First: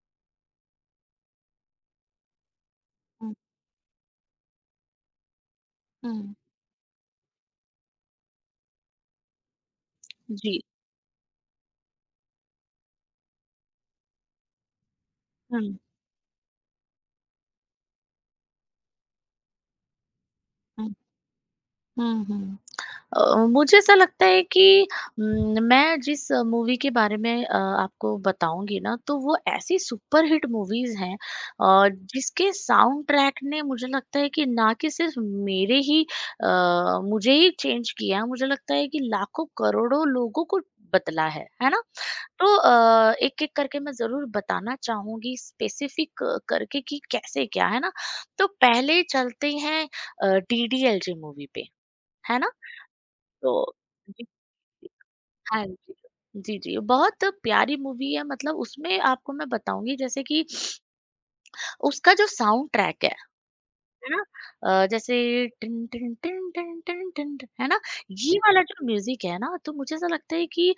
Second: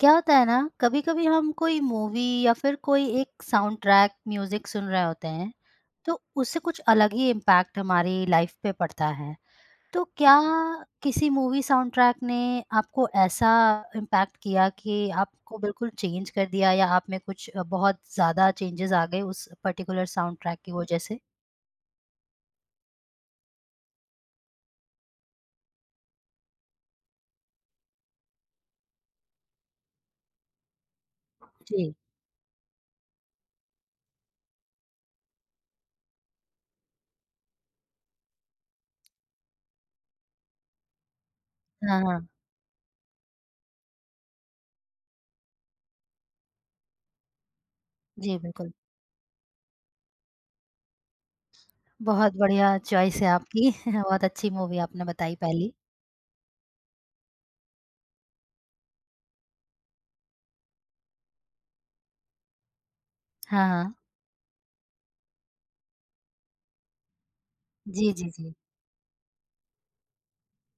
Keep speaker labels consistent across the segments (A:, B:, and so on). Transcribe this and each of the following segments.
A: क्या होता है ना, कभी कभी हम कोई मूवी या फिर कोई
B: हुँ,
A: एक साउंड ट्रैक म्यूजिक सुन रहे होते हैं, तो
B: हुँ।
A: उससे कुछ अलग ही इम्पैक्ट हमारी लाइफ पे पड़ता है। तो क्या
B: जी।
A: किसी मूवी साउंड ट्रैक ने आपको ऐसा इम्पैक्ट किया कि आपको
B: हुँ,
A: बिल्कुल चेंज कर दिया, या आप में कुछ बहुत ज्यादा चेंजेस आ गए उस पर्टिकुलर साउंड ट्रैक की
B: हुँ,
A: वजह से?
B: हुँ, हुँ। मुझे ऐसा लगता है कि मैं जिस मूवी के बारे में आपको बताऊँगी ना, तो वो ऐसी सुपर हिट मूवीज़ हैं
A: जी।
B: जिसके साउंड ट्रैक ने मुझे लगता है कि ना, कि सिर्फ़ मेरे ही अ, मुझे ही चेंज किया, मुझे लगता है कि लाखों, करोड़ों लोगों को बदला है ना?
A: हाँ हाँ।
B: तो एक-एक करके मैं ज़रूर बताना चाहूँगी, स्पेसिफ़िक करके, कि कैसे क्या, है ना?
A: जी
B: तो
A: बिल्कुल।
B: पहले चलते हैं डीडीएलजे मूवी पे,
A: बहुत
B: है ना?
A: बढ़िया चॉइस है आपकी।
B: तो
A: बहुत
B: जी,
A: अच्छी मूवी
B: जी।
A: आपने बताई
B: हाँ
A: पहली।
B: जी। जी, जी, बहुत प्यारी मूवी है, मतलब उसमें आपको मैं बताऊँगी, जैसे कि उसका जो साउंड ट्रैक है
A: हाँ हाँ।
B: है ना, जैसे टिन टिन टिन टिन टिन टिन टिन, है ना,
A: जी जी
B: ये
A: जी।
B: वाला जो म्यूजिक है ना, तो मुझे ऐसा लगता है कि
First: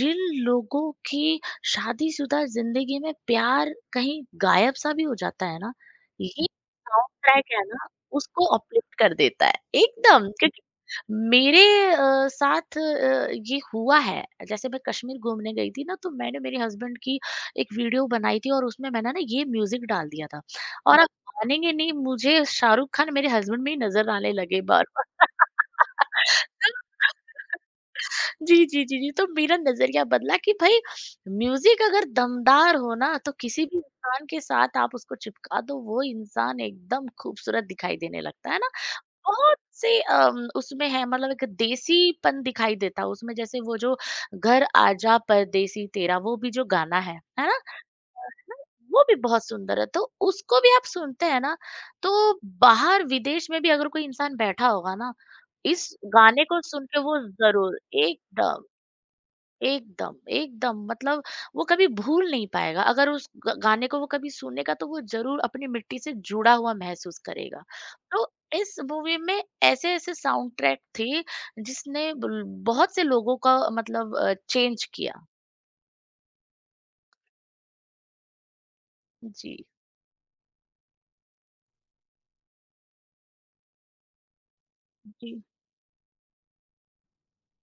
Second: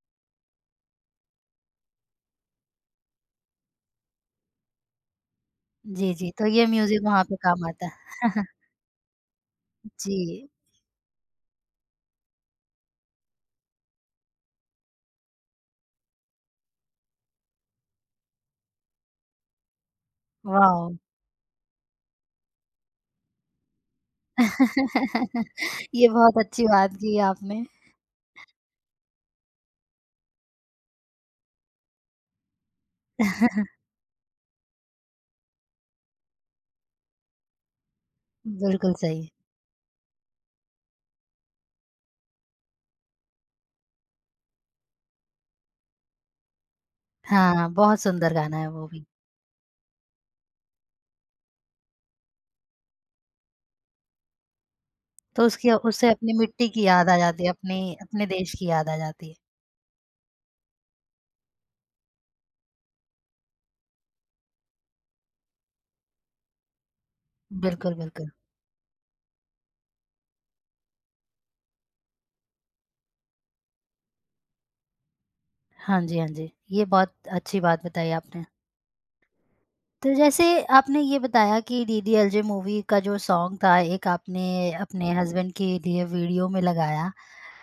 B: जिन लोगों की शादीशुदा जिंदगी में प्यार कहीं गायब सा भी हो जाता है ना,
A: जी, जी, तो
B: ये
A: ये म्यूज़िक
B: साउंड
A: वहाँ पे
B: ट्रैक है
A: काम आता
B: ना,
A: है।
B: उसको अपलिफ्ट कर देता है एकदम,
A: जी।
B: क्योंकि मेरे साथ ये हुआ है। जैसे मैं कश्मीर घूमने गई थी ना, तो मैंने मेरे हस्बैंड की एक वीडियो बनाई थी और उसमें मैंने ना ये म्यूजिक डाल दिया था।
A: वॉव!
B: और मानेंगे नहीं, मुझे शाहरुख खान मेरे हस्बैंड में ही नज़र आने लगे बार-बार।
A: ये बहुत अच्छी बात की आपने।
B: जी, जी, जी, जी, तो मेरा नज़रिया बदला कि भई, म्यूज़िक अगर दमदार हो ना, तो किसी भी इंसान के साथ आप उसको चिपका दो, वो इंसान एकदम खूबसूरत दिखाई देने लगता है ना।
A: बिल्कुल सही।
B: बहुत से उसमें है, मतलब एक देसीपन दिखाई देता है उसमें, जैसे वो जो घर आजा परदेसी तेरा, वो भी जो गाना है ना?
A: हाँ, बहुत सुंदर गाना है वो
B: वो
A: भी।
B: भी बहुत सुंदर है। तो उसको भी आप सुनते हैं ना, तो बाहर विदेश में भी अगर कोई इंसान बैठा होगा ना,
A: तो उसकी
B: इस
A: उससे अपनी
B: गाने को
A: मिट्टी की
B: सुन के
A: याद आ
B: वो
A: जाती है,
B: ज़रूर,
A: अपनी अपने देश
B: एकदम,
A: की याद आ जाती है।
B: एकदम, एकदम, मतलब वो कभी भूल नहीं पाएगा। अगर उस ग गाने को वो कभी सुनेगा, तो वो ज़रूर अपनी मिट्टी से जुड़ा हुआ महसूस करेगा।
A: बिल्कुल,
B: तो
A: बिल्कुल।
B: इस मूवी में ऐसे-ऐसे साउंड ट्रैक थे, जिसने बुल बहुत से लोगों का, मतलब, चेंज किया।
A: हाँ जी, हाँ जी। ये बहुत अच्छी बात बताई आपने।
B: जी,
A: तो जैसे आपने ये बताया कि डीडीएलजे मूवी का जो सॉन्ग था, एक आपने अपने
B: जी।
A: हस्बैंड के लिए वीडियो में लगाया।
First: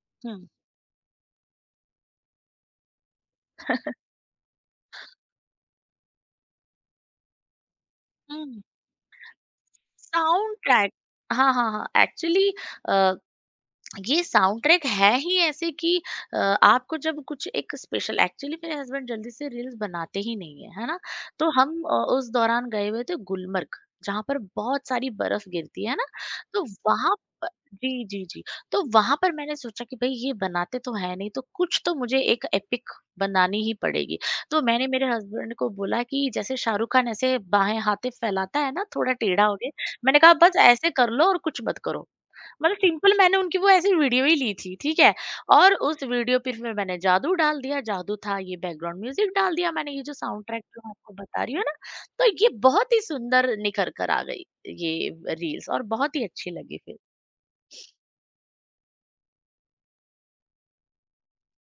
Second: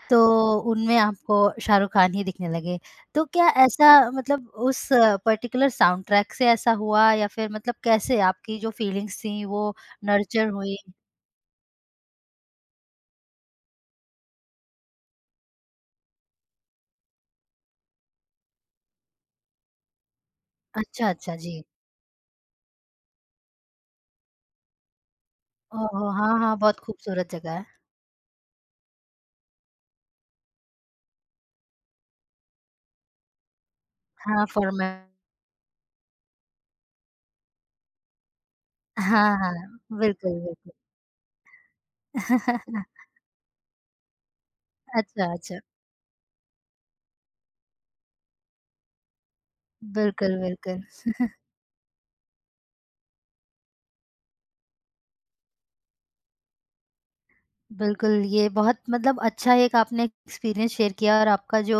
A: तो
B: हुँ।
A: उनमें आपको शाहरुख़ खान ही दिखने लगे। तो क्या ऐसा मतलब उस पर्टिकुलर साउंड ट्रैक से ऐसा हुआ, या फिर मतलब कैसे आपकी
B: हुँ,
A: जो फीलिंग्स थी वो नर्चर
B: साउंड
A: हुई?
B: ट्रैक। हाँ, हाँ, हाँ, एक्चुअली अ, ये साउंड ट्रैक है ही ऐसे कि अ, आपको जब कुछ एक स्पेशल, एक्चुअली मेरे हस्बैंड जल्दी से रील्स बनाते ही नहीं है, है ना?
A: अच्छा, अच्छा,
B: तो
A: जी।
B: हम उस दौरान गए हुए थे गुलमर्ग, जहाँ पर बहुत सारी बर्फ गिरती है
A: ओहो!
B: ना,
A: हाँ, हाँ,
B: तो
A: बहुत
B: वहाँ,
A: खूबसूरत जगह है।
B: जी, जी, जी। तो वहाँ पर मैंने सोचा कि भई ये बनाते तो हैं नहीं, तो कुछ तो मुझे एक एपिक बनानी ही पड़ेगी।
A: हाँ,
B: तो मैंने मेरे
A: फॉर्मेट।
B: हस्बैंड को बोला कि जैसे शाहरुख़ खान ऐसे बाएँ हाथे फैलाता है ना, थोड़ा
A: हाँ,
B: टेढ़ा
A: हाँ,
B: हो के, मैंने कहा,
A: बिल्कुल,
B: बस
A: बिल्कुल।
B: ऐसे कर लो और कुछ मत करो। मतलब सिंपल, मैंने उनकी वो ऐसी वीडियो ही ली थी, ठीक है?
A: अच्छा, अच्छा।
B: और उस वीडियो पे फिर मैंने जादू डाल दिया, जादू था, ये बैकग्राउंड म्यूज़िक डाल दिया मैंने, ये जो
A: बिल्कुल,
B: साउंड ट्रैक
A: बिल्कुल।
B: जो मैं आपको बता रही हूँ ना, तो ये बहुत ही सुंदर निखर कर आ गई ये रील्स, और बहुत ही अच्छी लगी फिर।
A: बिल्कुल, ये बहुत मतलब अच्छा एक आपने एक्सपीरियंस शेयर किया, और आपका जो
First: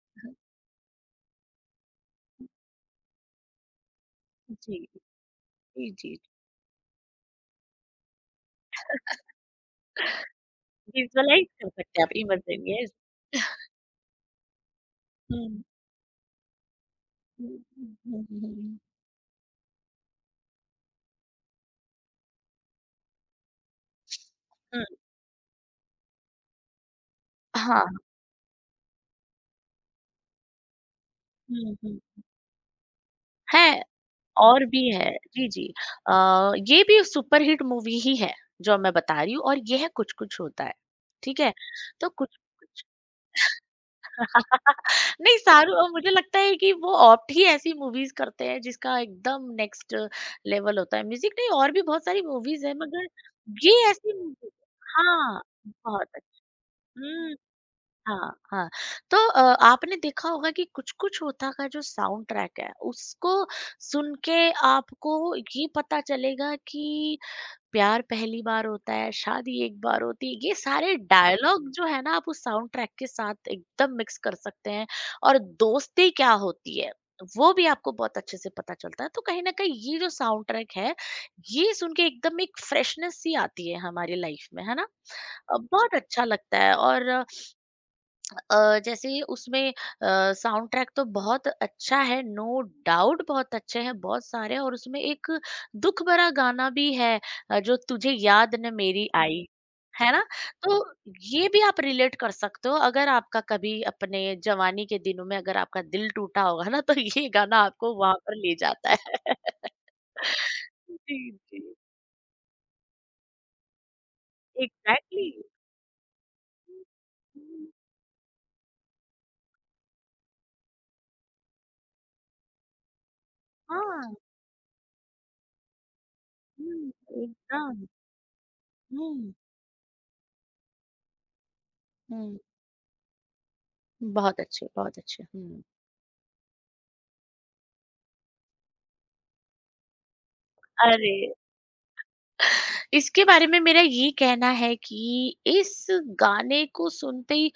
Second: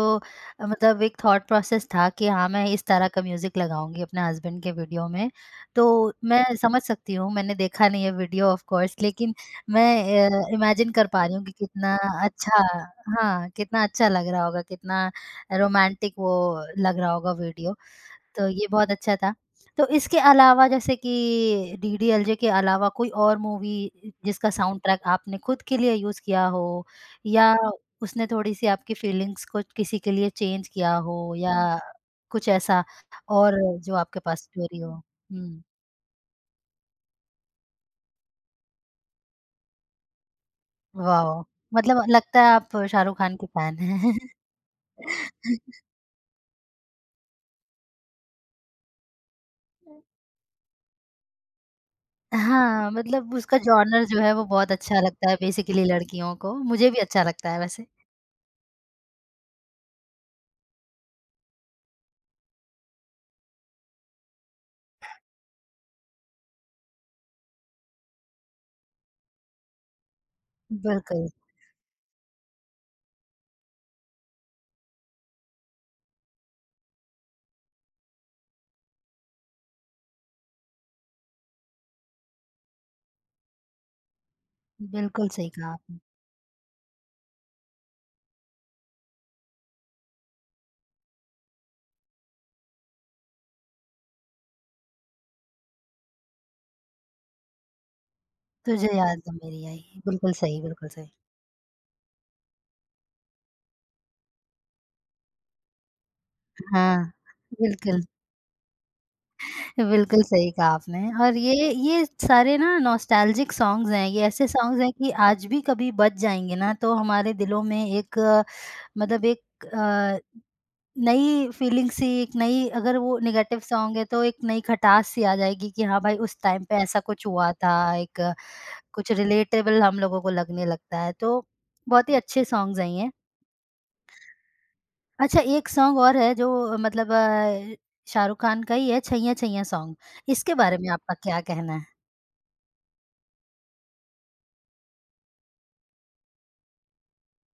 A: मतलब एक थॉट प्रोसेस था कि हाँ, मैं इस तरह का म्यूज़िक लगाऊँगी अपने हस्बैंड के
B: जी।
A: वीडियो में। तो
B: जी, जी।
A: मैं समझ सकती हूँ, मैंने देखा नहीं है वीडियो ऑफ़ कोर्स, लेकिन मैं इमेजिन कर पा रही हूँ
B: विजुअलाइज़
A: कि
B: कर
A: कितना
B: सकते हैं अपनी मर्ज़ी
A: अच्छा।
B: में, यस।
A: हाँ, कितना अच्छा लग रहा होगा, कितना
B: हुँ।
A: रोमांटिक वो लग रहा होगा
B: हुँ,
A: वीडियो।
B: हुँ, हुँ,
A: तो ये
B: हुँ।
A: बहुत अच्छा था। तो इसके अलावा, जैसे कि डीडीएलजे के अलावा कोई और मूवी जिसका साउंड
B: हुँ।
A: ट्रैक आपने खुद के लिए यूज़ किया हो, या
B: हाँ।
A: उसने थोड़ी-सी आपकी फीलिंग्स को किसी के लिए चेंज किया हो, या
B: हुँ, हुँ।
A: कुछ ऐसा और
B: है,
A: जो आपके पास
B: और
A: स्टोरी
B: भी
A: हो?
B: है। जी,
A: हुँ।
B: जी। अ, ये भी सुपर हिट मूवी ही है, जो मैं बता रही हूँ, और ये है कुछ-कुछ होता है। ठीक
A: वॉव!
B: है?
A: मतलब
B: तो
A: लगता है आप
B: कुछ-कुछ
A: शाहरुख खान के फैन हैं।
B: नहीं, सारू, मुझे लगता है कि वो ऑप्ट ही ऐसी मूवीज़ करते हैं जिसका एकदम नेक्स्ट लेवल होता है। म्यूज़िक नहीं, और भी बहुत सारी मूवीज़ हैं,
A: हाँ,
B: मगर
A: मतलब उसका
B: ये
A: जॉनर
B: ऐसी
A: जो है वो
B: मूवी,
A: बहुत अच्छा लगता है
B: हाँ,
A: बेसिकली
B: बहुत
A: लड़कियों
B: अच्छी।
A: को, मुझे भी अच्छा
B: हुँ।
A: लगता है वैसे।
B: हाँ, हाँ। तो आपने देखा होगा कि कुछ-कुछ होता का जो साउंड ट्रैक है, उसको सुन के आपको ये पता चलेगा कि प्यार पहली बार होता है, शादी एक बार होती है। ये सारे
A: बिल्कुल।
B: डायलॉग जो है ना, आप उस साउंड ट्रैक के साथ एकदम मिक्स कर सकते हैं, और दोस्ती क्या होती है, वो भी आपको बहुत अच्छे से पता चलता है। तो कहीं न कहीं, ये जो साउंड ट्रैक है, ये सुन के एकदम एक फ्रेशनेस सी आती है हमारी लाइफ में, है ना?
A: बिल्कुल सही कहा
B: बहुत
A: आपने।
B: अच्छा लगता है, और जैसे उसमें साउंड ट्रैक तो बहुत अच्छा है, नो डाउट, बहुत अच्छे हैं, बहुत सारे हैं, और उसमें एक दुख भरा गाना भी है, जो तुझे याद न
A: तुझे
B: मेरी
A: याद है
B: आई,
A: मेरी आई,
B: है ना,
A: बिल्कुल सही,
B: तो
A: बिल्कुल सही।
B: ये भी आप रिलेट कर सकते हो, अगर आपका कभी अपने जवानी के दिनों में अगर आपका दिल टूटा होगा ना, तो
A: हाँ।
B: ये गाना आपको
A: बिल्कुल,
B: वहां पर ले जाता है।
A: बिल्कुल सही कहा आपने।
B: जी।
A: और
B: जी,
A: ये सारे ना नॉस्टैल्जिक सॉन्ग्स हैं, ये ऐसे सॉन्ग्स हैं कि
B: एग्जैक्टली।
A: आज भी कभी बज जाएँगे ना, तो हमारे दिलों में एक मतलब एक नई फीलिंग सी, एक नई, अगर वो नेगेटिव सॉन्ग है
B: हाँ।
A: तो एक नई खटास सी आ जाएगी कि हाँ भाई उस टाइम पे
B: हम्म,
A: ऐसा कुछ हुआ
B: एकदम।
A: था, एक कुछ
B: हम्म।
A: रिलेटेबल हम लोगों को लगने लगता है। तो बहुत ही
B: हम्म।
A: अच्छे सॉन्ग्स हैं ये।
B: बहुत अच्छे, बहुत अच्छे।
A: अच्छा,
B: हुँ।
A: एक सॉन्ग और है जो मतलब शाहरुख खान का ही है, छैया छैया सॉन्ग। इसके बारे में आपका
B: अरे!
A: क्या कहना है?
B: इसके बारे में मेरा ये कहना है कि इस गाने को सुनते ही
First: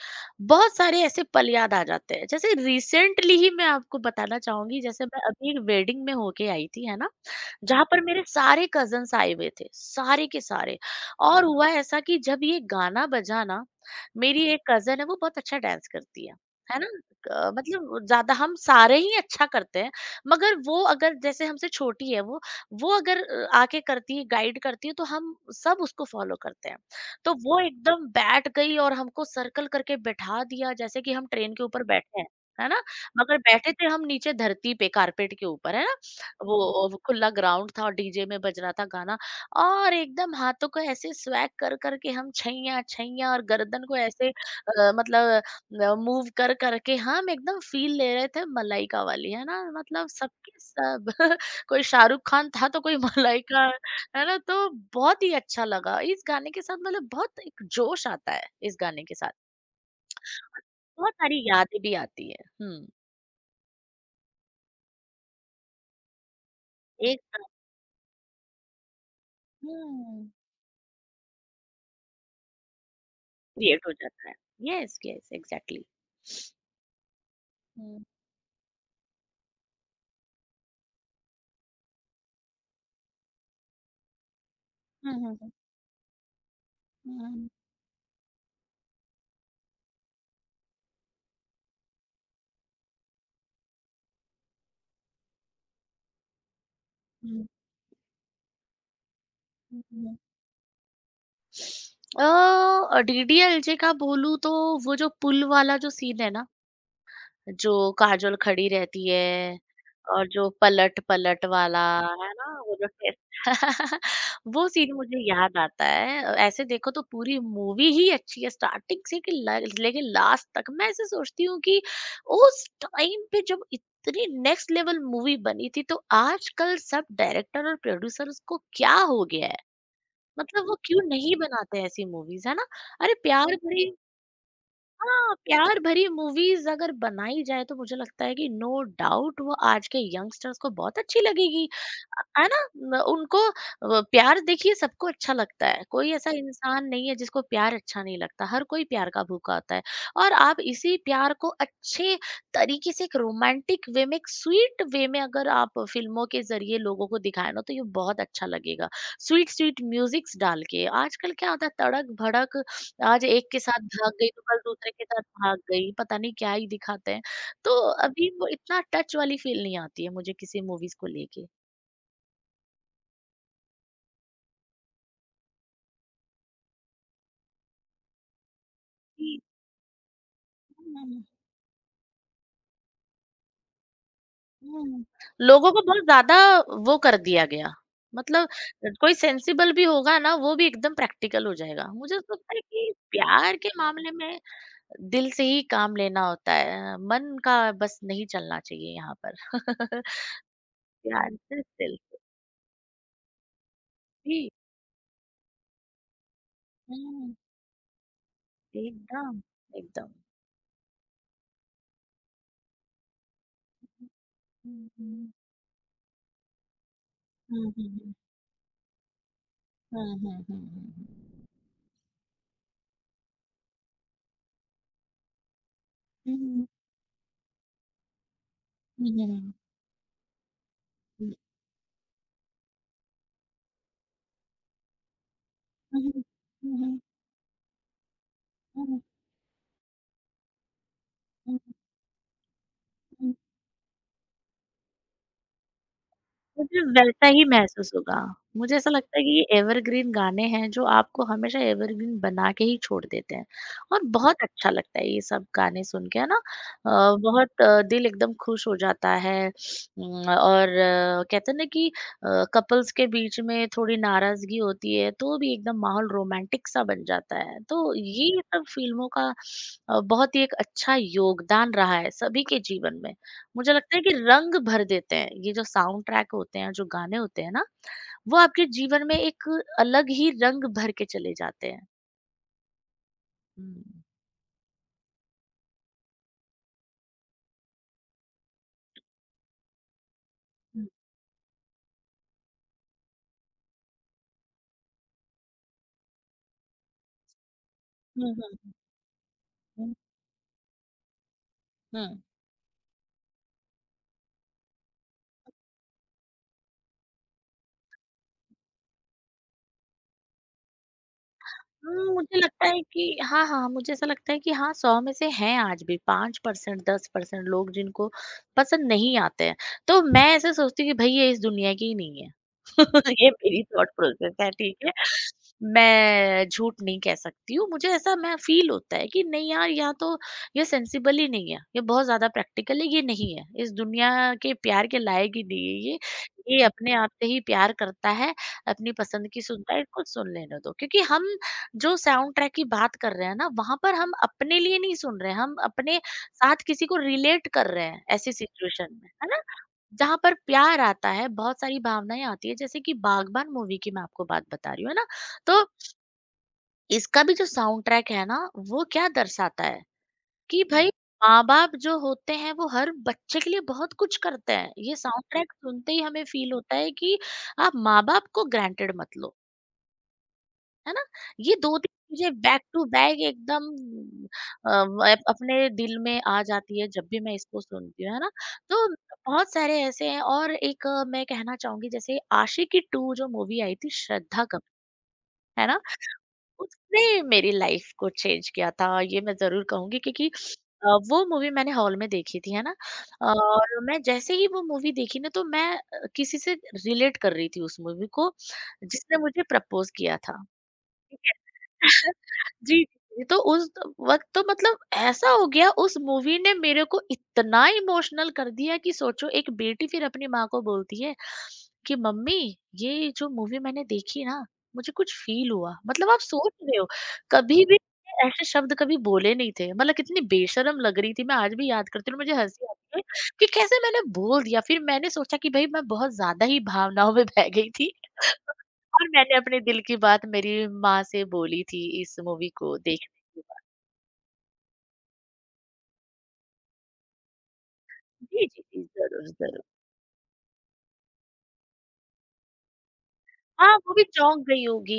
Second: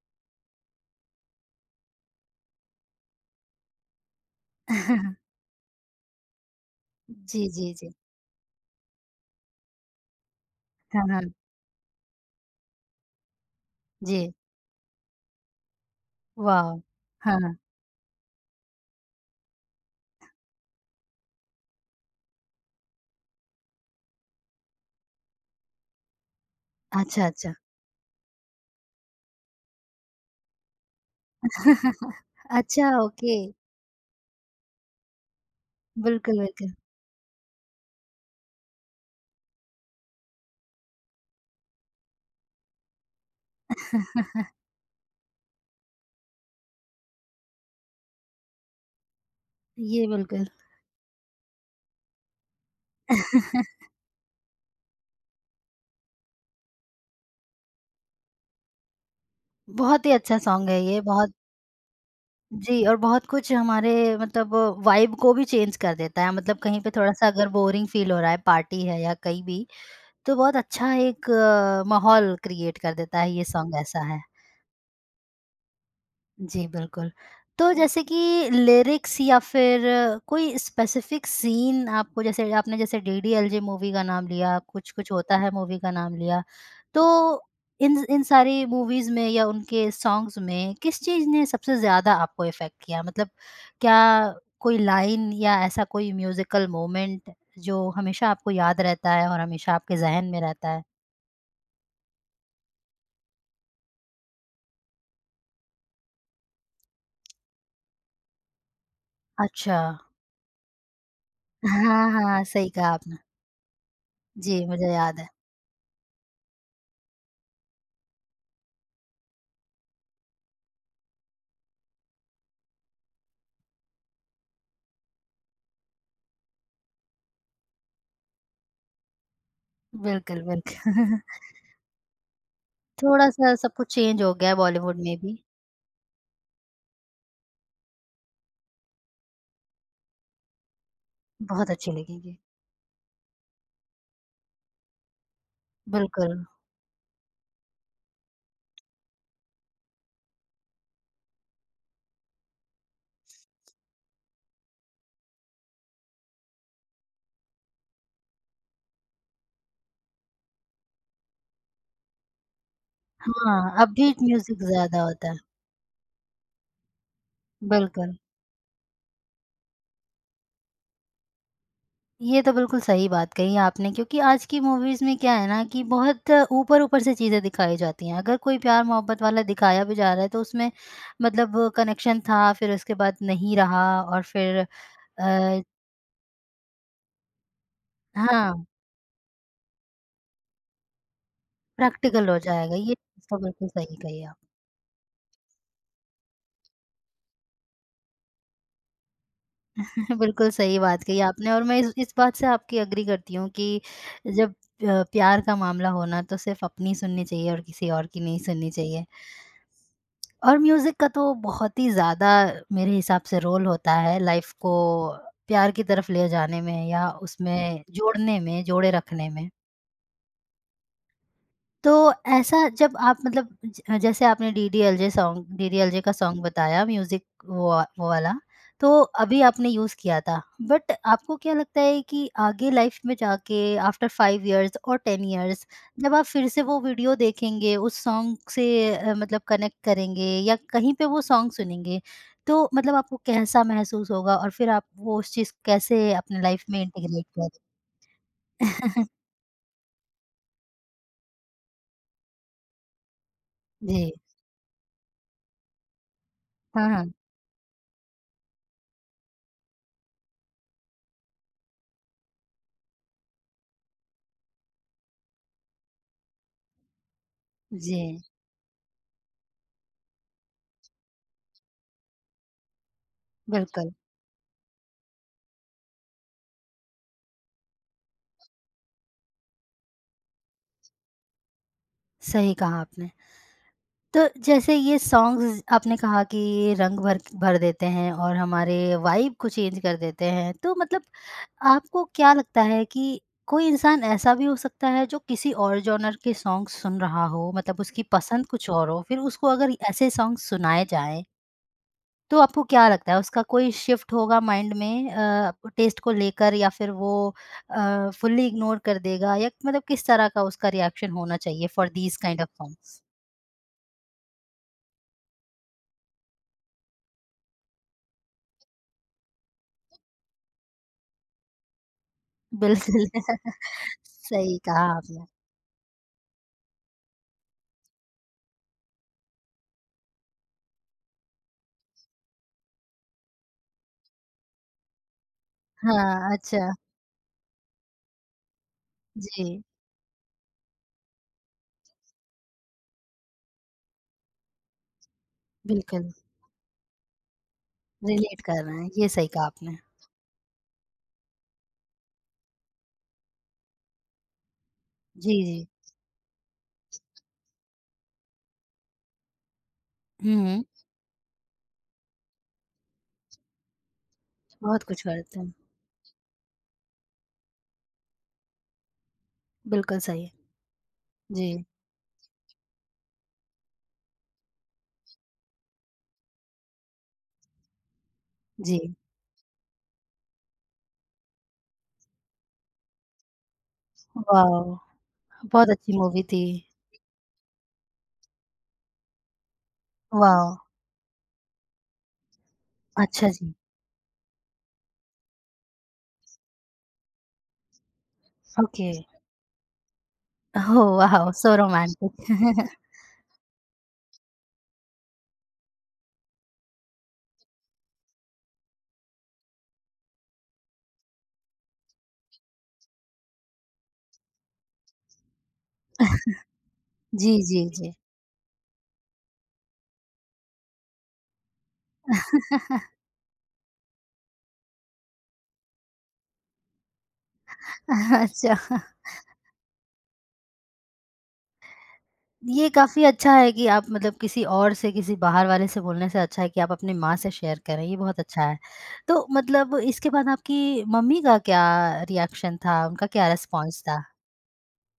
B: बहुत सारे ऐसे पल याद आ जाते हैं। जैसे रिसेंटली ही मैं आपको बताना चाहूँगी, जैसे मैं अभी एक वेडिंग में होके आई थी, है ना?
A: जी, जी,
B: जहाँ
A: जी।
B: पर मेरे सारे कज़िन्स आए हुए थे, सारे के सारे,
A: हाँ, हाँ।
B: और हुआ ऐसा कि जब ये गाना बजा ना,
A: जी।
B: मेरी एक कज़िन है, वो बहुत अच्छा डांस करती है
A: वाह!
B: ना?
A: हाँ।
B: मतलब ज़्यादा हम सारे ही अच्छा करते हैं, मगर वो अगर, जैसे हमसे छोटी है, वो अगर आके करती है, गाइड करती है, तो हम सब उसको फॉलो करते हैं।
A: अच्छा,
B: तो
A: अच्छा।
B: वो एकदम बैठ गई और हमको सर्कल करके बैठा दिया, जैसे कि हम ट्रेन के ऊपर बैठे हैं, है ना,
A: अच्छा, ओके।
B: मगर बैठे थे हम नीचे धरती पे कारपेट के ऊपर, है ना।
A: बिल्कुल,
B: वो
A: बिल्कुल।
B: वो खुला ग्राउंड था, और डीजे में बज रहा था गाना, और एकदम हाथों को ऐसे स्वैग कर करके हम छैया छैया, और गर्दन को ऐसे मतलब मूव कर करके हम एकदम फील ले रहे थे, मलाइका वाली, है ना,
A: ये
B: मतलब
A: बिल्कुल।
B: सबके सब, कोई शाहरुख खान था, तो कोई मलाइका, है ना, तो बहुत ही अच्छा लगा। इस गाने के साथ मतलब बहुत एक जोश आता है इस गाने के साथ।
A: बहुत ही अच्छा सॉन्ग है ये,
B: बहुत
A: बहुत।
B: सारी यादें भी आती है।
A: जी, और बहुत कुछ हमारे मतलब वाइब को भी चेंज कर देता है। मतलब कहीं पे
B: एक
A: थोड़ा-सा
B: साथ
A: अगर बोरिंग फ़ील हो रहा है, पार्टी है या कहीं भी,
B: हुँ,
A: तो बहुत अच्छा एक माहौल क्रिएट कर देता है, ये सॉन्ग
B: क्रिएट हो
A: ऐसा है।
B: जाता है। Yes, yes, exactly.
A: जी, बिल्कुल। तो जैसे
B: हुँ।
A: कि लिरिक्स या फिर कोई स्पेसिफ़िक सीन आपको, जैसे आपने जैसे डीडीएलजे मूवी का नाम लिया, कुछ-कुछ
B: हुँ,
A: होता
B: हुँ,
A: है
B: हुँ।
A: मूवी का नाम लिया। तो
B: हुँ,
A: इन इन सारी मूवीज़ में या उनके सॉन्ग्स में किस चीज़ ने सबसे ज़्यादा आपको इफ़ेक्ट किया? मतलब क्या कोई लाइन या ऐसा कोई म्यूज़िकल मोमेंट
B: हुँ,
A: जो हमेशा आपको याद रहता है और हमेशा
B: हुँ,
A: आपके
B: हुँ।
A: ज़हन में रहता है?
B: डीडीएलजे का बोलूँ, तो वो जो पुल वाला जो सीन है ना, जो काजोल खड़ी रहती है,
A: अच्छा।
B: और जो पलट-पलट वाला,
A: हाँ,
B: है
A: हाँ,
B: ना?
A: सही
B: वो जो
A: कहा आपने।
B: टेस्ट,
A: जी,
B: वो
A: मुझे
B: सीन
A: याद
B: मुझे
A: है।
B: याद आता है। ऐसे देखो, तो पूरी मूवी ही अच्छी है स्टार्टिंग से कि ल लेके लास्ट तक। मैं ऐसे सोचती हूँ कि उस टाइम पे जब इतनी नेक्स्ट लेवल मूवी बनी थी, तो आजकल सब डायरेक्टर और प्रोड्यूसर्स को क्या हो गया है?
A: बिल्कुल,
B: मतलब वो क्यों
A: बिल्कुल।
B: नहीं बनाते ऐसी मूवीज़, है ना? अरे,
A: थोड़ा-सा
B: प्यार
A: सब
B: भरी,
A: कुछ चेंज हो गया है बॉलीवुड में
B: हाँ,
A: भी।
B: प्यार भरी मूवीज़ अगर बनाई जाए, तो मुझे लगता है कि नो डाउट वो आज के यंगस्टर्स को बहुत अच्छी लगेगी।
A: बहुत अच्छी लगेगी।
B: है ना? न उनको प्यार, देखिए, सबको अच्छा लगता है, कोई ऐसा
A: बिल्कुल।
B: इंसान नहीं है जिसको प्यार अच्छा नहीं लगता, हर कोई प्यार का भूखा होता है। और आप इसी प्यार को अच्छे तरीके से, एक रोमांटिक वे में, एक स्वीट वे में, अगर आप फ़िल्मों के ज़रिए लोगों को दिखाएँ ना, तो ये बहुत अच्छा लगेगा। स्वीट-स्वीट म्यूज़िक्स डाल के। आजकल क्या होता है, तड़क-भड़क, आज एक के
A: हाँ,
B: साथ भाग
A: अपबीट
B: गई तो कल
A: म्यूज़िक
B: दूसरे
A: ज़्यादा
B: के साथ
A: होता है।
B: भाग गई, पता नहीं क्या ही दिखाते हैं। तो
A: बिल्कुल,
B: अभी वो इतना टच वाली फ़ील नहीं आती है मुझे किसी मूवीज़ को लेके
A: ये तो बिल्कुल सही बात कही आपने, क्योंकि आज की मूवीज़ में क्या है ना कि बहुत ऊपर-ऊपर से चीज़ें दिखाई जाती हैं। अगर कोई प्यार-मोहब्बत
B: कि,
A: वाला दिखाया भी जा रहा है तो उसमें
B: हुँ,
A: मतलब कनेक्शन था, फिर उसके बाद नहीं रहा, और फिर
B: हुँ।
A: अ,
B: लोगों को बहुत ज़्यादा वो कर दिया गया, मतलब
A: हाँ,
B: कोई सेंसिबल भी होगा ना, वो भी एकदम प्रैक्टिकल हो जाएगा। मुझे
A: प्रैक्टिकल
B: तो
A: हो
B: लगता है
A: जाएगा।
B: कि
A: ये चीज़ तो
B: प्यार
A: बिल्कुल
B: के
A: सही
B: मामले
A: कही
B: में
A: आपने।
B: दिल से ही काम लेना होता है, मन का बस नहीं चलना चाहिए यहाँ पर।
A: बिल्कुल सही बात कही
B: प्यार
A: आपने, और
B: सिर्फ़
A: मैं
B: दिल
A: इस
B: से,
A: बात से आपकी एग्री करती हूँ कि
B: जी।
A: जब प्यार का मामला हो ना, तो सिर्फ अपनी सुननी
B: हुँ,
A: चाहिए और किसी और की नहीं सुननी चाहिए।
B: एकदम, एकदम।
A: और म्यूज़िक का तो बहुत ही ज़्यादा मेरे हिसाब से रोल होता है लाइफ़ को
B: 嗯嗯
A: प्यार की तरफ ले जाने में, या
B: 嗯
A: उसमें
B: 嗯
A: जोड़ने में, जोड़े रखने में।
B: 嗯嗯嗯
A: तो ऐसा जब आप मतलब ज जैसे आपने डीडीएलजे सॉन्ग डीडीएलजे का सॉन्ग
B: 嗯嗯
A: बताया म्यूज़िक, वो वाला, तो
B: 嗯
A: अभी
B: 嗯
A: आपने यूज़ किया था। बट आपको
B: 嗯
A: क्या लगता है कि आगे लाइफ़ में जाके आफ्टर 5 इयर्स और 10 इयर्स
B: 嗯
A: जब आप
B: 嗯
A: फिर से
B: 嗯
A: वो
B: 嗯嗯
A: वीडियो देखेंगे, उस सॉन्ग से
B: 嗯
A: मतलब कनेक्ट करेंगे, या कहीं पे वो सॉन्ग
B: 嗯
A: सुनेंगे, तो मतलब आपको
B: 嗯。
A: कैसा महसूस होगा और फिर आप वो उस चीज़ कैसे अपने लाइफ़
B: मुझे
A: में इंटीग्रेट
B: वैसा ही
A: करें?
B: महसूस होगा। मुझे ऐसा लगता है कि ये एवरग्रीन गाने हैं, जो आपको हमेशा एवरग्रीन बना के ही छोड़ देते हैं, और
A: जी।
B: बहुत अच्छा लगता है ये सब गाने सुन के, है ना?
A: हाँ, हाँ।
B: बहुत, दिल एकदम खुश हो जाता है। और, कहते हैं ना कि कपल्स के बीच में थोड़ी नाराज़गी होती है, तो भी एकदम माहौल रोमांटिक सा बन जाता है। तो
A: जी,
B: ये सब फ़िल्मों का बहुत ही एक अच्छा योगदान रहा है सभी के जीवन में। मुझे
A: बिल्कुल।
B: लगता है कि रंग भर देते हैं। ये जो साउंड ट्रैक होते हैं, जो गाने होते हैं ना, वो आपके जीवन में एक अलग ही रंग भर के चले जाते हैं।
A: सही कहा आपने।
B: हुँ।
A: तो जैसे ये सॉन्ग्स आपने कहा कि ये रंग भर भर देते हैं और हमारे वाइब को चेंज कर देते हैं। तो मतलब आपको क्या लगता है कि कोई इंसान ऐसा भी हो सकता है जो किसी और जॉनर के सॉन्ग सुन रहा हो, मतलब उसकी
B: हुँ,
A: पसंद
B: हुँ,
A: कुछ
B: हुँ,
A: और हो, फिर उसको अगर
B: हुँ,
A: ऐसे सॉन्ग सुनाए जाएँ,
B: हुँ।
A: तो आपको क्या लगता है उसका कोई शिफ्ट होगा माइंड में, टेस्ट को लेकर, या फिर वो फुल्ली इग्नोर कर देगा, या मतलब किस तरह का उसका रिएक्शन होना चाहिए फॉर दीज़
B: मुझे
A: काइंड ऑफ
B: लगता है
A: सॉन्ग्स?
B: कि हाँ, हाँ, मुझे ऐसा लगता है कि हाँ, 100 में से हैं आज भी 5% 10% लोग जिनको पसंद नहीं आते हैं। तो मैं ऐसा सोचती हूँ कि भई ये इस दुनिया की ही नहीं है।
A: बिल्कुल,
B: ये मेरी थॉट प्रोसेस है,
A: सही
B: ठीक
A: कहा
B: है?
A: आपने।
B: मैं झूठ नहीं कह सकती हूँ, मुझे ऐसा मैं फ़ील होता है कि नहीं यार, या तो ये सेंसिबल ही नहीं है, ये बहुत ज़्यादा प्रैक्टिकल है, ये नहीं है। इस दुनिया के प्यार के लायक ही नहीं है ये।
A: हाँ,
B: ये
A: अच्छा।
B: अपने आप से ही प्यार करता है, अपनी पसंद की
A: जी,
B: सुनता है, इसको सुन लेने दो। क्योंकि हम जो साउंड ट्रैक की बात कर रहे हैं ना, वहाँ पर हम अपने लिए नहीं सुन रहे हैं, हम अपने
A: बिल्कुल,
B: साथ किसी को रिलेट कर रहे हैं ऐसी
A: रिलेट कर रहे
B: सिचुएशन
A: हैं, ये
B: में,
A: सही
B: है ना?
A: कहा आपने।
B: जहाँ पर प्यार आता है, बहुत सारी भावनाएँ आती है, जैसे कि बागबान मूवी की मैं आपको बात बता रही हूँ, है ना?
A: जी,
B: तो
A: जी।
B: इसका भी जो साउंड ट्रैक है ना, वो क्या दर्शाता है, कि
A: हुँ,
B: भाई माँ-बाप जो होते हैं, वो हर बच्चे के लिए बहुत कुछ करते हैं।
A: बहुत
B: ये
A: कुछ
B: साउंड
A: करते हैं,
B: ट्रैक सुनते ही हमें फील होता है कि आप माँ-बाप को ग्रांटेड मत लो।
A: बिल्कुल सही।
B: है ना? ये
A: जी,
B: 2-3 चीज़ें बैक टू बैक एकदम, अ, अपने दिल में आ जाती है जब भी मैं इसको सुनती हूँ, है ना? तो
A: जी।
B: बहुत सारे ऐसे हैं, और एक, मैं कहना चाहूँगी, जैसे आशिकी 2 जो मूवी आई थी, श्रद्धा
A: वाओ!
B: कपूर, है
A: बहुत
B: ना?
A: अच्छी मूवी थी।
B: उसने मेरी लाइफ को चेंज किया था, ये मैं ज़रूर कहूँगी, क्योंकि
A: वाओ!
B: वो मूवी मैंने हॉल में देखी थी, है ना?
A: अच्छा जी,
B: और मैं जैसे ही वो मूवी देखी ना, तो मैं किसी से रिलेट कर रही थी उस मूवी को,
A: ओके,
B: जिसने मुझे प्रपोज़ किया था।
A: Oh wow! सो
B: जी,
A: रोमांटिक।
B: जी, जी, तो उस वक़्त तो मतलब ऐसा हो गया, उस मूवी ने मेरे को इतना इमोशनल कर दिया कि सोचो, एक बेटी फिर अपनी माँ को बोलती है कि मम्मी, ये जो मूवी मैंने देखी ना, मुझे कुछ फ़ील हुआ। मतलब, आप सोच रहे हो,
A: जी,
B: कभी
A: जी,
B: भी
A: जी।
B: मैंने ऐसे शब्द कभी बोले नहीं थे। मतलब कितनी बेशर्म लग रही थी, मैं आज भी याद करती हूँ और मुझे हँसी आती है कि कैसे मैंने बोल दिया। फिर मैंने सोचा कि भई मैं बहुत ज़्यादा ही भावनाओं में बह गई थी।
A: अच्छा।
B: और मैंने अपने दिल की बात मेरी माँ से बोली थी इस मूवी
A: ये
B: को
A: काफ़ी
B: देख।
A: अच्छा है कि आप मतलब किसी और से, किसी बाहर वाले से बोलने से अच्छा है कि आप अपनी माँ से शेयर करें, ये बहुत अच्छा
B: जी,
A: है।
B: जी, जी,
A: तो
B: ज़रूर, ज़रूर।
A: मतलब इसके बाद आपकी मम्मी का क्या रिएक्शन था? उनका क्या
B: हाँ,
A: रिस्पॉन्स
B: वो
A: था?
B: भी चौंक गई होगी।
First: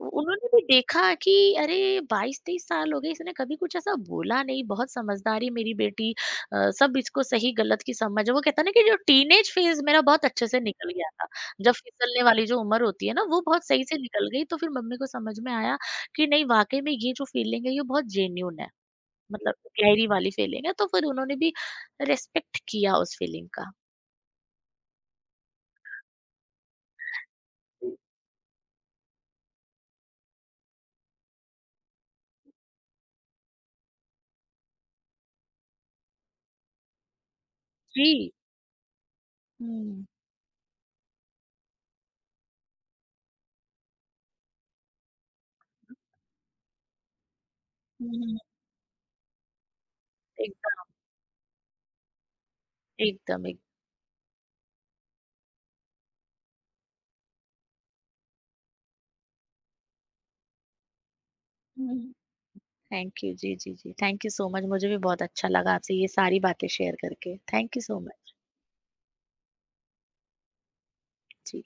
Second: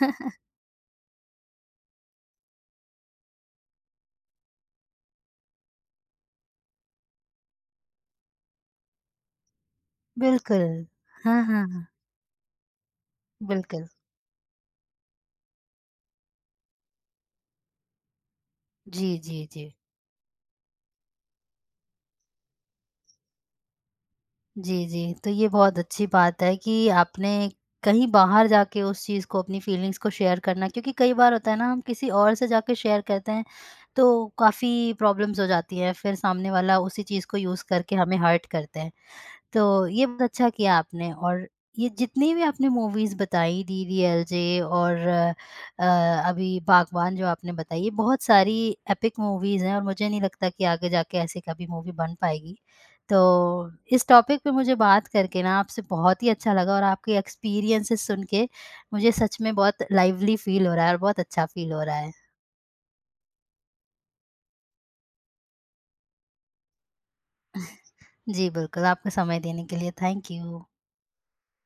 B: उ उन्होंने भी देखा कि अरे 22-23 साल हो गए, इसने कभी कुछ ऐसा बोला नहीं, बहुत समझदार है मेरी बेटी, सब इसको सही-गलत की समझ है। वो कहता है ना कि जो टीनेज फेज़ मेरा बहुत अच्छे से
A: बिल्कुल।
B: निकल गया था।
A: हाँ, हाँ,
B: जब
A: हाँ।
B: फिसलने वाली जो उम्र होती है ना, वो बहुत सही
A: बिल्कुल।
B: से निकल गई, तो फिर मम्मी को समझ में आया कि नहीं, वाक़ई में ये जो फ़ीलिंग है, ये बहुत जेन्युइन है।
A: जी, जी,
B: मतलब
A: जी।
B: गहरी वाली फीलिंग है, तो फिर उन्होंने भी रिस्पेक्ट किया उस फीलिंग का।
A: जी, जी। तो ये बहुत अच्छी बात है कि आपने कहीं बाहर जाके उस चीज़ को, अपनी फीलिंग्स को शेयर करना, क्योंकि कई बार होता है ना हम किसी और से जाके शेयर करते हैं, तो काफ़ी प्रॉब्लम्स हो जाती हैं, फिर सामने वाला उसी चीज़ को यूज़ करके
B: जी।
A: हमें हर्ट करते हैं। तो
B: हम्म।
A: ये बहुत अच्छा किया आपने, और ये जितनी भी आपने मूवीज़ बताई, डीडीएलजे और अभी बागबान जो आपने बताई, ये बहुत
B: हम्म,
A: सारी एपिक मूवीज़ हैं, और मुझे नहीं लगता कि
B: एकदम,
A: आगे जाके ऐसी कभी मूवी बन पाएगी। तो
B: एकदम,
A: इस टॉपिक पे मुझे बात करके ना आपसे बहुत ही अच्छा लगा, और आपके एक्सपीरियंसेस सुन के मुझे सच में बहुत लाइवली फ़ील हो रहा है और बहुत अच्छा फ़ील हो रहा
B: एकदम।
A: है।
B: थैंक यू जी, जी, जी, थैंक यू सो मच, मुझे भी बहुत अच्छा लगा आपसे ये सारी बातें शेयर करके, थैंक यू सो मच।
A: जी, बिल्कुल। आपका समय देने के लिए थैंक यू।
B: जी।